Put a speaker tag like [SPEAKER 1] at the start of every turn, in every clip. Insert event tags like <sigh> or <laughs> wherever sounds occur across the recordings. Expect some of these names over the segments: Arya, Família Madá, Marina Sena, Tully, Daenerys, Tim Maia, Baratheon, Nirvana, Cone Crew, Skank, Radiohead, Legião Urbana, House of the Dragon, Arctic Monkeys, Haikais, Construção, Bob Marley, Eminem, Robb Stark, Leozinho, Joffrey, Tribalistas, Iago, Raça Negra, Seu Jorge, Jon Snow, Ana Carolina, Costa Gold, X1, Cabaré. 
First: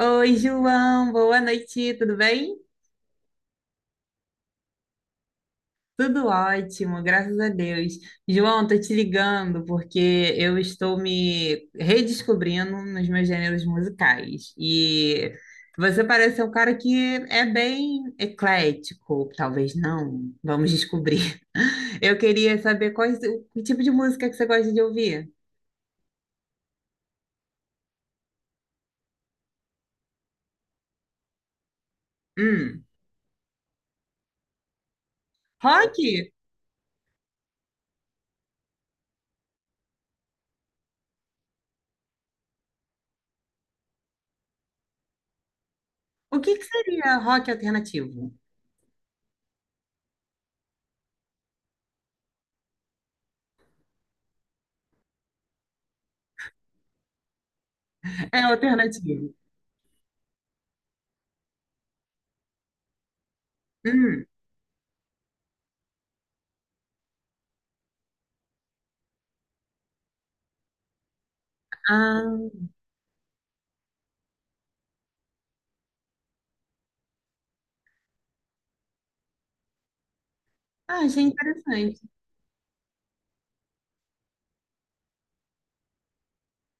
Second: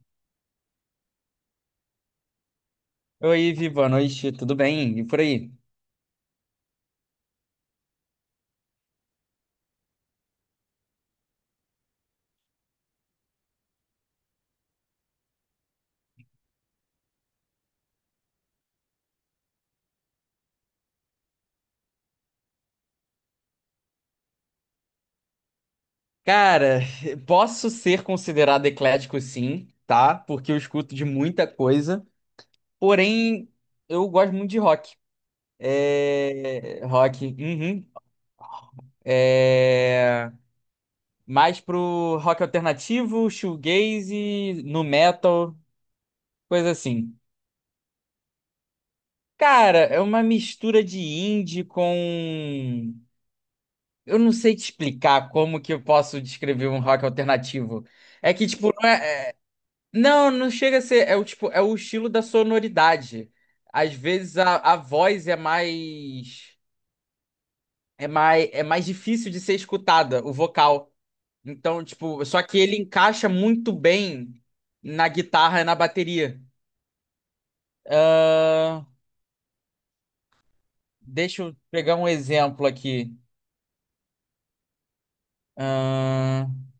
[SPEAKER 1] Oi, João, boa noite, tudo bem?
[SPEAKER 2] Oi, Viva, boa noite, tudo bem? E por aí?
[SPEAKER 1] Tudo ótimo, graças a Deus. João, tô te ligando porque eu estou me redescobrindo nos meus gêneros musicais. E você parece ser um cara que é bem eclético, talvez não, vamos descobrir. <laughs> Eu queria saber quais, o tipo de música que você gosta de ouvir.
[SPEAKER 2] Cara, <laughs> posso ser considerado eclético sim, tá? Porque eu escuto de muita coisa,
[SPEAKER 1] Hum,
[SPEAKER 2] porém eu gosto muito de rock.
[SPEAKER 1] rock?
[SPEAKER 2] É... Rock, uhum. É... Mais pro rock alternativo, shoegaze, nu metal,
[SPEAKER 1] O que que
[SPEAKER 2] coisa assim.
[SPEAKER 1] seria rock alternativo?
[SPEAKER 2] Cara, é uma mistura de indie com... Eu não sei te explicar como que eu posso descrever um rock alternativo. É
[SPEAKER 1] É
[SPEAKER 2] que, tipo, não é.
[SPEAKER 1] alternativo.
[SPEAKER 2] Não, não chega a ser. É o tipo, é o estilo da sonoridade. Às
[SPEAKER 1] Hum.
[SPEAKER 2] vezes a voz é mais, é mais, é mais difícil de ser escutada, o vocal. Então, tipo, só que
[SPEAKER 1] Ah.
[SPEAKER 2] ele encaixa muito bem na guitarra e na bateria. Ahn,
[SPEAKER 1] Ah, achei
[SPEAKER 2] deixa eu pegar
[SPEAKER 1] interessante.
[SPEAKER 2] um exemplo aqui. Ahn,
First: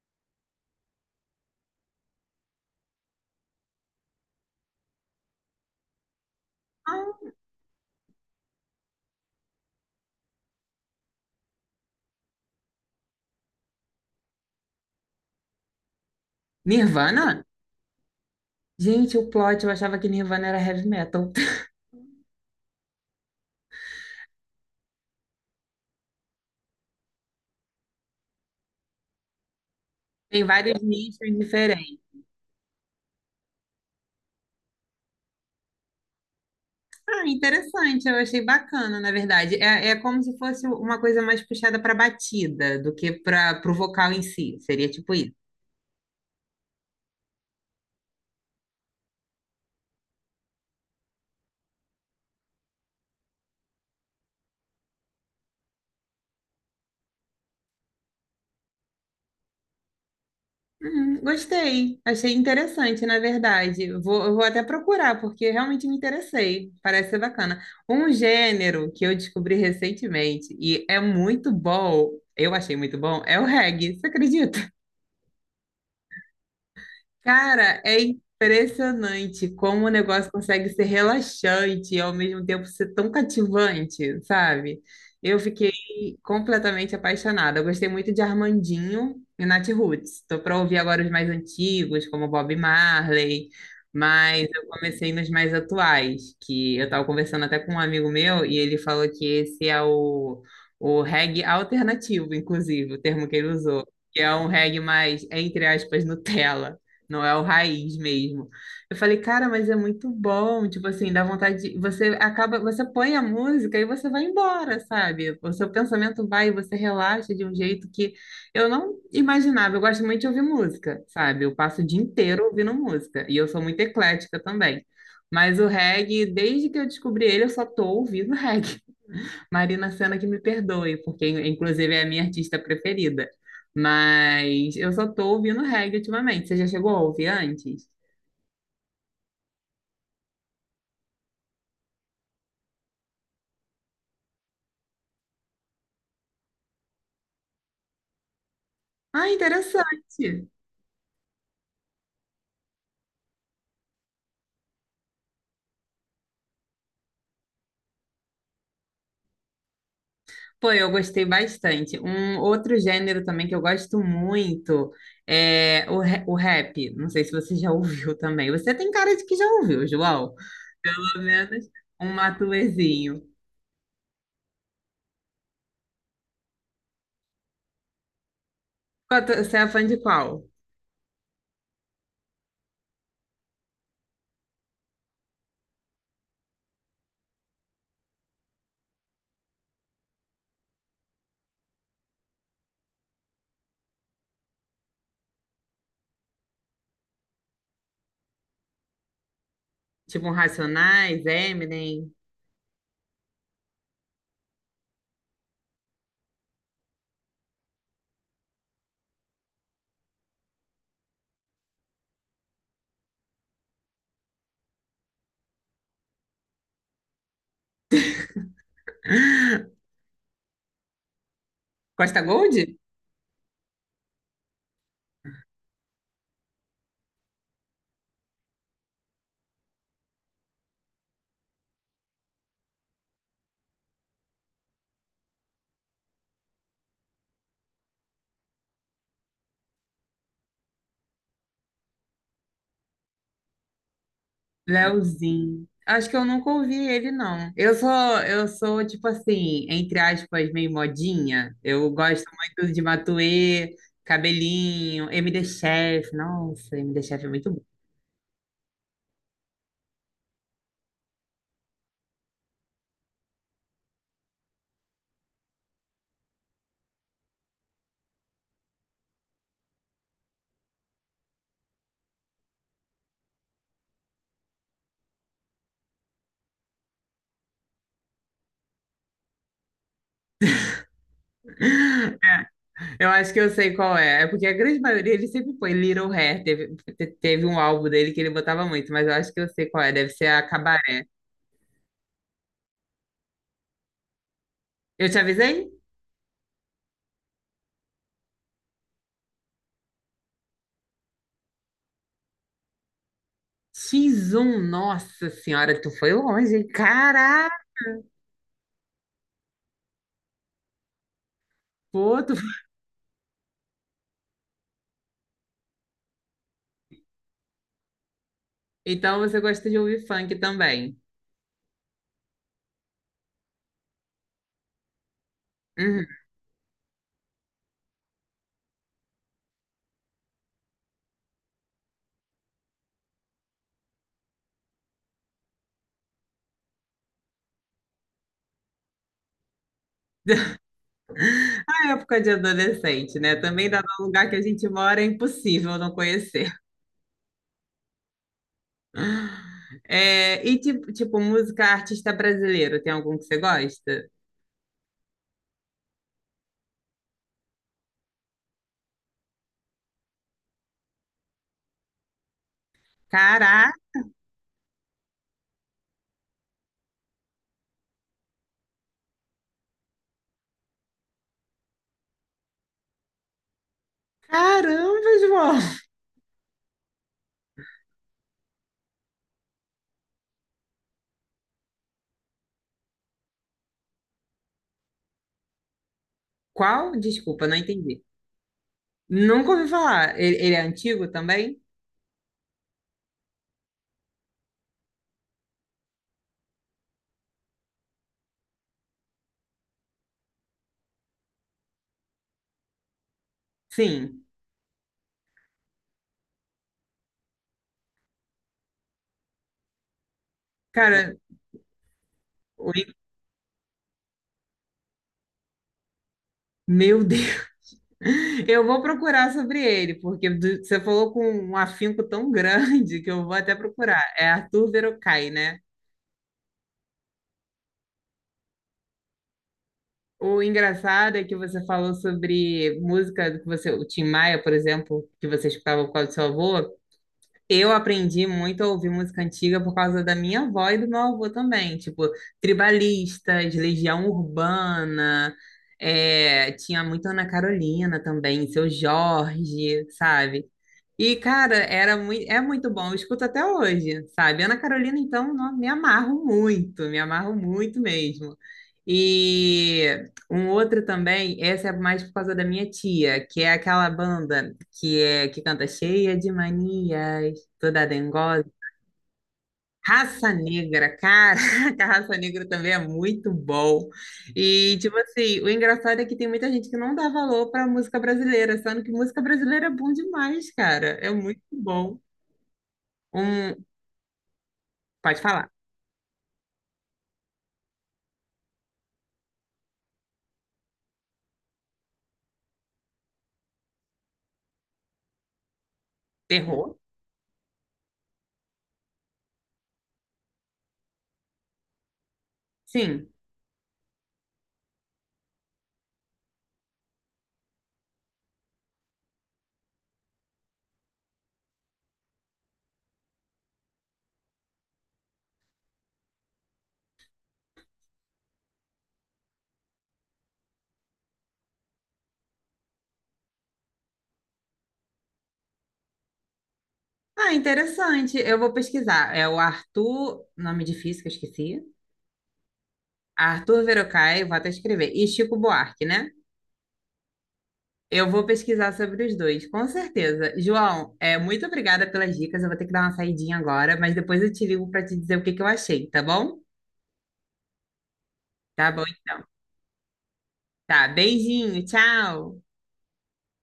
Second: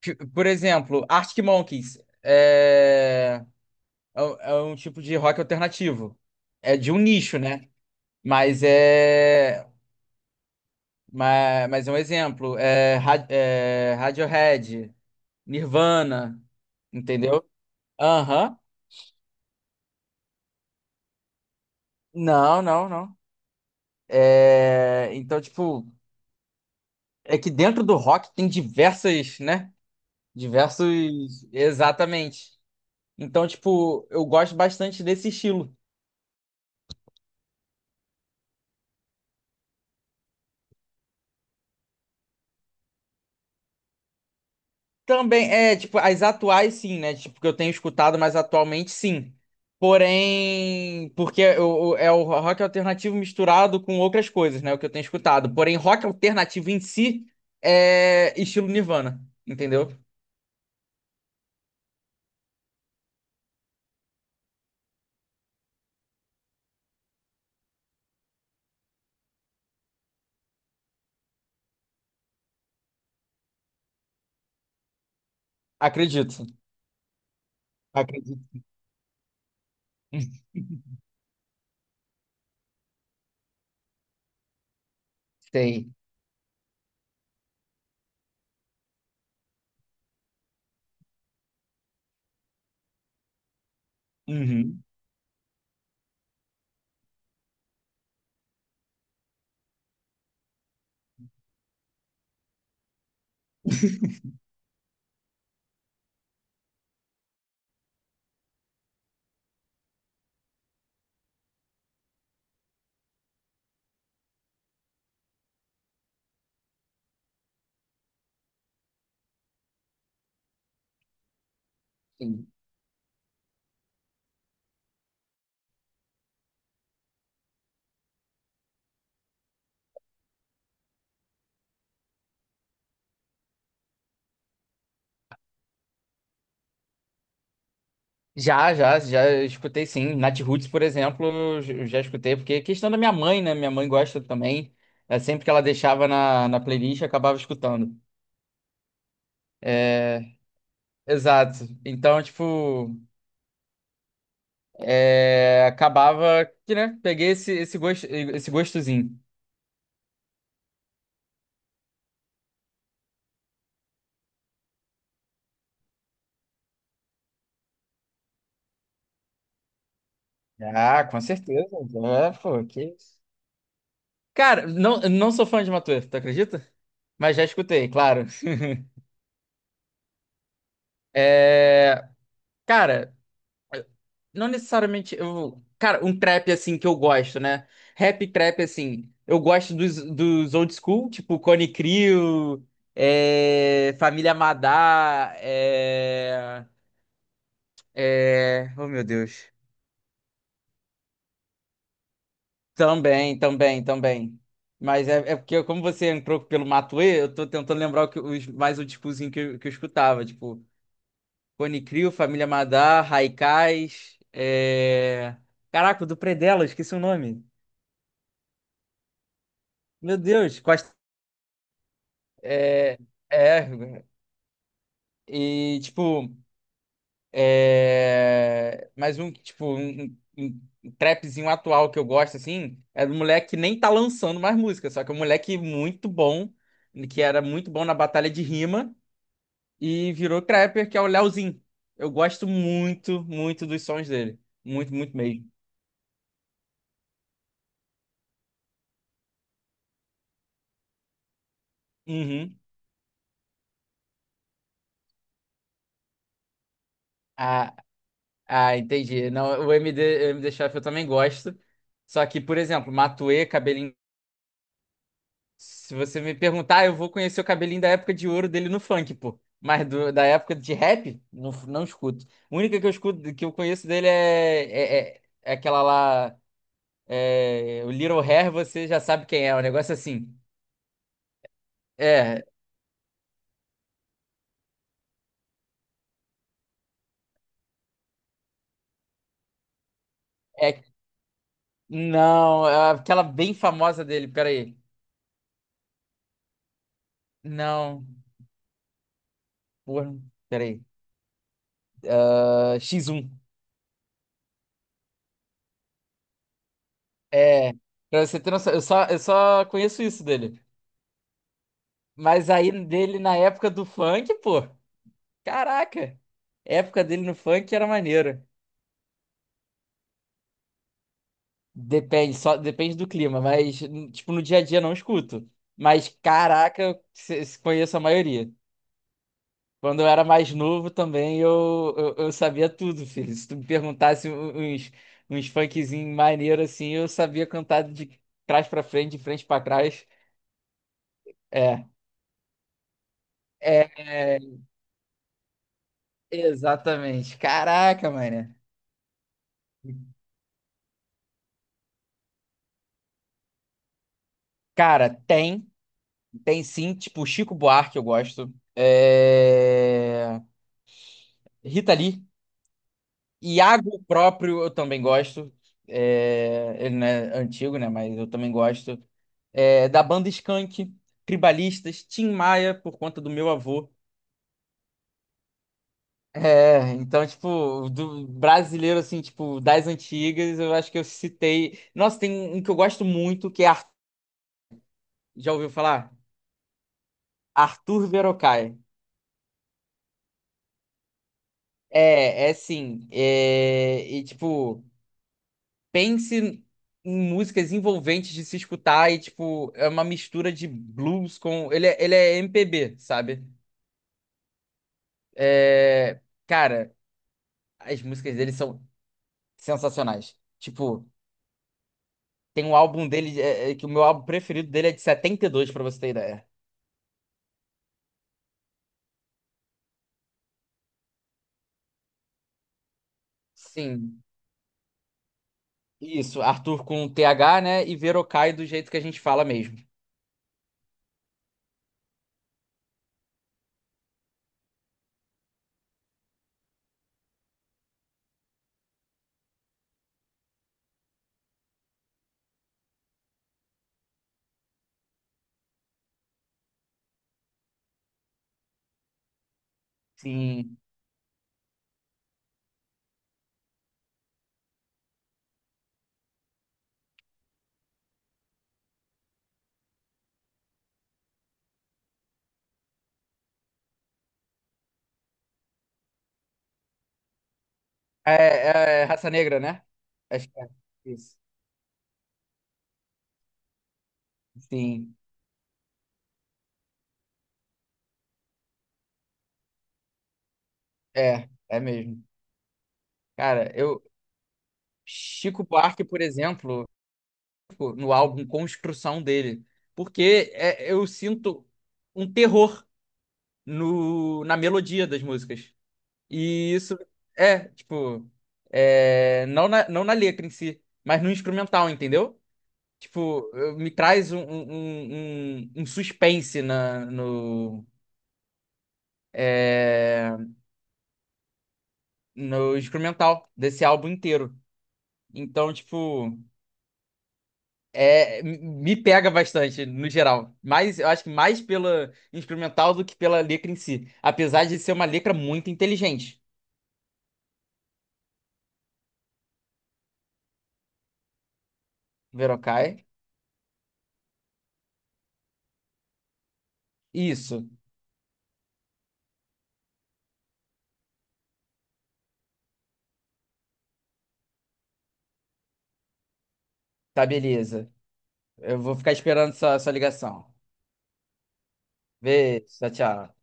[SPEAKER 2] por exemplo, Arctic Monkeys é, é um tipo de rock alternativo. É de um
[SPEAKER 1] Ah,
[SPEAKER 2] nicho, né? Mas é. Mas é um exemplo. É, é, Radiohead, Nirvana,
[SPEAKER 1] Nirvana?
[SPEAKER 2] entendeu? Aham.
[SPEAKER 1] Gente, o plot, eu achava que Nirvana era heavy metal. <laughs>
[SPEAKER 2] Não, não, não. É, então, tipo, é que dentro do rock tem diversas, né?
[SPEAKER 1] Tem vários nichos
[SPEAKER 2] Diversos.
[SPEAKER 1] diferentes.
[SPEAKER 2] Exatamente. Então, tipo, eu gosto bastante desse estilo.
[SPEAKER 1] Ah, interessante, eu achei bacana, na verdade. É, é como se fosse uma coisa mais puxada para batida do que para o vocal em si. Seria tipo isso.
[SPEAKER 2] Também, é, tipo, as atuais sim, né? Tipo, que eu tenho escutado, mas atualmente sim. Porém, porque é o rock alternativo misturado com outras coisas, né? O que eu tenho escutado. Porém, rock alternativo em si é estilo Nirvana, entendeu?
[SPEAKER 1] Gostei, achei interessante, na verdade. Eu vou até procurar, porque realmente me interessei. Parece ser bacana. Um gênero que eu descobri recentemente e é muito bom, eu achei muito bom, é o reggae. Você acredita?
[SPEAKER 2] Acredito.
[SPEAKER 1] Cara, é
[SPEAKER 2] Acredito.
[SPEAKER 1] impressionante como o negócio consegue ser
[SPEAKER 2] <laughs>
[SPEAKER 1] relaxante e ao mesmo tempo ser tão cativante, sabe? Eu fiquei
[SPEAKER 2] Sei.
[SPEAKER 1] completamente apaixonada. Eu gostei muito de Armandinho e Nat Roots. Tô para ouvir agora os mais antigos, como Bob Marley, mas eu
[SPEAKER 2] Uhum.
[SPEAKER 1] comecei nos mais atuais, que eu tava conversando até com um amigo meu e ele falou que esse o reggae alternativo, inclusive, o termo que ele usou. Que é um reggae mais, entre aspas, Nutella. Não é o raiz mesmo. Eu falei, cara, mas é muito bom. Tipo assim, dá vontade de... Você acaba, você põe a música e você vai embora, sabe? O seu pensamento vai, você relaxa de um jeito que eu não imaginava. Eu gosto muito de ouvir música, sabe? Eu passo o dia inteiro
[SPEAKER 2] Sim.
[SPEAKER 1] ouvindo música. E eu sou muito eclética também. Mas o reggae, desde que eu descobri ele, eu só tô ouvindo <laughs> reggae. Marina Sena que me perdoe, porque inclusive é a minha artista preferida. Mas eu só tô ouvindo reggae ultimamente. Você já chegou a ouvir antes?
[SPEAKER 2] Já escutei sim. Nat Roots, por exemplo, eu já escutei, porque é questão da minha mãe, né? Minha mãe gosta também. É, sempre que ela deixava na playlist, eu acabava escutando.
[SPEAKER 1] Ah,
[SPEAKER 2] É,
[SPEAKER 1] interessante.
[SPEAKER 2] exato. Então, tipo, é, acabava que, né, peguei esse, esse gosto, esse gostozinho.
[SPEAKER 1] Pô, eu gostei bastante. Um outro gênero também que eu gosto muito é o rap. Não sei se você já <laughs> ouviu também. Você tem cara de que já ouviu, João.
[SPEAKER 2] Ah, com
[SPEAKER 1] Pelo menos
[SPEAKER 2] certeza.
[SPEAKER 1] um
[SPEAKER 2] É, pô, que... isso.
[SPEAKER 1] matuezinho.
[SPEAKER 2] Cara, não, não sou fã de Matuê, tu acredita? Mas já escutei, claro.
[SPEAKER 1] Você é fã de qual?
[SPEAKER 2] É, cara, não necessariamente eu, cara, um trap assim que eu gosto, né? Rap trap assim, eu gosto dos old school, tipo Cone Crew, é, Família Madá, é, é... Oh, meu Deus.
[SPEAKER 1] Tipo um Racionais, Eminem,
[SPEAKER 2] Também, também, também. Mas é, é porque, como você entrou pelo Matuê, eu tô tentando lembrar o que, os, mais o tipozinho que, que eu escutava. Tipo, Cone Crew, Família Madar, Haikais. É... Caraca, o do Predela, eu esqueci o nome.
[SPEAKER 1] <laughs>
[SPEAKER 2] Meu Deus, Costa.
[SPEAKER 1] Costa Gold?
[SPEAKER 2] É, é. E, tipo. É, mas um trapzinho atual que eu gosto, assim, é do moleque que nem tá lançando mais música, só que é um moleque muito bom, que era muito bom na batalha de rima e virou trapper, que é o Leozinho. Eu gosto muito, muito dos sons dele. Muito, muito mesmo.
[SPEAKER 1] Leozinho. Acho que eu nunca ouvi ele, não. Eu sou, tipo assim, entre aspas, meio modinha. Eu gosto
[SPEAKER 2] Uhum.
[SPEAKER 1] muito de Matuê, Cabelinho, MD Chef. Nossa, MD Chef é muito bom.
[SPEAKER 2] Ah, entendi. Não, o MD, o MD Chef eu também gosto. Só que, por exemplo, Matuê, Cabelinho. Se você me perguntar, eu vou conhecer o cabelinho da época de ouro dele no funk, pô. Mas da época de rap, não, não escuto. A única que eu escuto, que eu conheço dele é, é, é aquela lá. É, o Little Hair, você já sabe quem é. O negócio é assim.
[SPEAKER 1] <laughs>
[SPEAKER 2] É,
[SPEAKER 1] É, eu acho que eu sei qual é. É porque a grande maioria ele sempre põe Little Hair. Teve um álbum dele que ele botava muito, mas eu acho que eu sei qual é. Deve ser a
[SPEAKER 2] é.
[SPEAKER 1] Cabaré.
[SPEAKER 2] Não, é aquela bem famosa dele, peraí.
[SPEAKER 1] Eu te avisei?
[SPEAKER 2] Não, porra, peraí. Ah, X1.
[SPEAKER 1] X1, nossa senhora, tu foi longe, hein? Caraca,
[SPEAKER 2] É. Pra você ter noção, eu só conheço isso dele.
[SPEAKER 1] pô, tu.
[SPEAKER 2] Mas aí dele na época do funk, pô. Caraca! A época dele no funk era maneiro.
[SPEAKER 1] Então você gosta de ouvir funk também.
[SPEAKER 2] Depende, só depende do clima, mas tipo, no dia a dia não escuto.
[SPEAKER 1] Uhum.
[SPEAKER 2] Mas caraca, eu se- se conheço a maioria. Quando eu era mais novo também, eu sabia tudo, filho. Se tu me perguntasse uns funkzinhos maneiro assim, eu sabia cantar de trás pra frente, de frente pra trás.
[SPEAKER 1] <laughs>
[SPEAKER 2] É,
[SPEAKER 1] A época de adolescente, né? Também dá
[SPEAKER 2] é,
[SPEAKER 1] no lugar que
[SPEAKER 2] é,
[SPEAKER 1] a gente mora, é impossível não conhecer.
[SPEAKER 2] exatamente. Caraca, mano.
[SPEAKER 1] É, e tipo, música artista brasileiro, tem algum que você gosta?
[SPEAKER 2] Cara, tem. Tem sim, tipo, Chico Buarque eu gosto. É... Rita Lee.
[SPEAKER 1] Caraca,
[SPEAKER 2] Iago próprio eu também gosto. É... Ele não é antigo, né? Mas eu também gosto. É... Da banda Skank, Tribalistas, Tim Maia, por conta do meu avô.
[SPEAKER 1] caramba, João!
[SPEAKER 2] É, então, tipo, do brasileiro, assim, tipo, das antigas, eu acho que eu citei. Nossa, tem um que eu gosto muito, que é. Ar-. Já ouviu falar?
[SPEAKER 1] Qual? Desculpa, não entendi.
[SPEAKER 2] Arthur Verocai.
[SPEAKER 1] Nunca ouvi falar. Ele é antigo também?
[SPEAKER 2] É, é sim. É, e, tipo, pense em músicas envolventes de se escutar e, tipo, é uma mistura de blues com. Ele é MPB, sabe?
[SPEAKER 1] Sim.
[SPEAKER 2] É, cara, as músicas dele são sensacionais. Tipo,
[SPEAKER 1] Cara,
[SPEAKER 2] tem um
[SPEAKER 1] oi,
[SPEAKER 2] álbum dele, que o meu álbum preferido dele é de 72 pra você ter ideia.
[SPEAKER 1] meu Deus! Eu vou procurar sobre ele, porque você falou com um afinco tão grande que eu vou até procurar.
[SPEAKER 2] Sim,
[SPEAKER 1] É Arthur Verocai, né?
[SPEAKER 2] isso, Arthur com TH, né? E Verocai do jeito que a gente fala mesmo.
[SPEAKER 1] O engraçado é que você falou sobre música que você, o Tim Maia, por exemplo, que você escutava por causa do seu avô. Eu aprendi muito a ouvir música antiga por causa da minha avó e do meu avô também. Tipo, Tribalistas, Legião Urbana, é, tinha muito Ana Carolina também, Seu Jorge, sabe?
[SPEAKER 2] Sim.
[SPEAKER 1] E, cara, é muito bom, eu escuto até hoje, sabe? Ana Carolina, então, me amarro muito mesmo. E um outro também, essa é mais por causa da minha tia, que é aquela banda que canta cheia de manias toda dengosa.
[SPEAKER 2] É, é raça negra, né?
[SPEAKER 1] Raça
[SPEAKER 2] Acho que é
[SPEAKER 1] Negra,
[SPEAKER 2] isso.
[SPEAKER 1] cara, <laughs> que a Raça Negra também é muito bom. E, tipo
[SPEAKER 2] Sim,
[SPEAKER 1] assim, o engraçado é que tem muita gente que não dá valor pra música brasileira, sendo que música brasileira é bom demais, cara. É muito
[SPEAKER 2] é, é
[SPEAKER 1] bom.
[SPEAKER 2] mesmo.
[SPEAKER 1] Um,
[SPEAKER 2] Cara, eu,
[SPEAKER 1] pode falar.
[SPEAKER 2] Chico Buarque, por exemplo, tipo, no álbum Construção dele, porque eu sinto um terror no, na melodia das músicas. E
[SPEAKER 1] Terror?
[SPEAKER 2] isso é, tipo, é, não na, não na letra em si, mas no instrumental, entendeu?
[SPEAKER 1] Sim.
[SPEAKER 2] Tipo, me traz um suspense na, no, é, no instrumental desse álbum inteiro. Então, tipo. É, me pega bastante, no geral. Mas eu acho que mais pela instrumental do que pela letra em si. Apesar de ser uma letra muito inteligente.
[SPEAKER 1] Ah, interessante. Eu vou pesquisar. É o Arthur, nome difícil que eu esqueci.
[SPEAKER 2] Verokai.
[SPEAKER 1] Arthur Verocai, vou até escrever. E Chico Buarque, né?
[SPEAKER 2] Isso.
[SPEAKER 1] Eu vou pesquisar sobre os dois, com certeza. João, é, muito obrigada pelas dicas. Eu vou ter que dar uma saidinha agora, mas depois eu te ligo para te dizer o que que eu achei, tá bom?
[SPEAKER 2] Tá, beleza.
[SPEAKER 1] Tá
[SPEAKER 2] Eu
[SPEAKER 1] bom.
[SPEAKER 2] vou ficar esperando sua ligação.
[SPEAKER 1] Tá. Beijinho, tchau.
[SPEAKER 2] Beijo, tchau, tchau.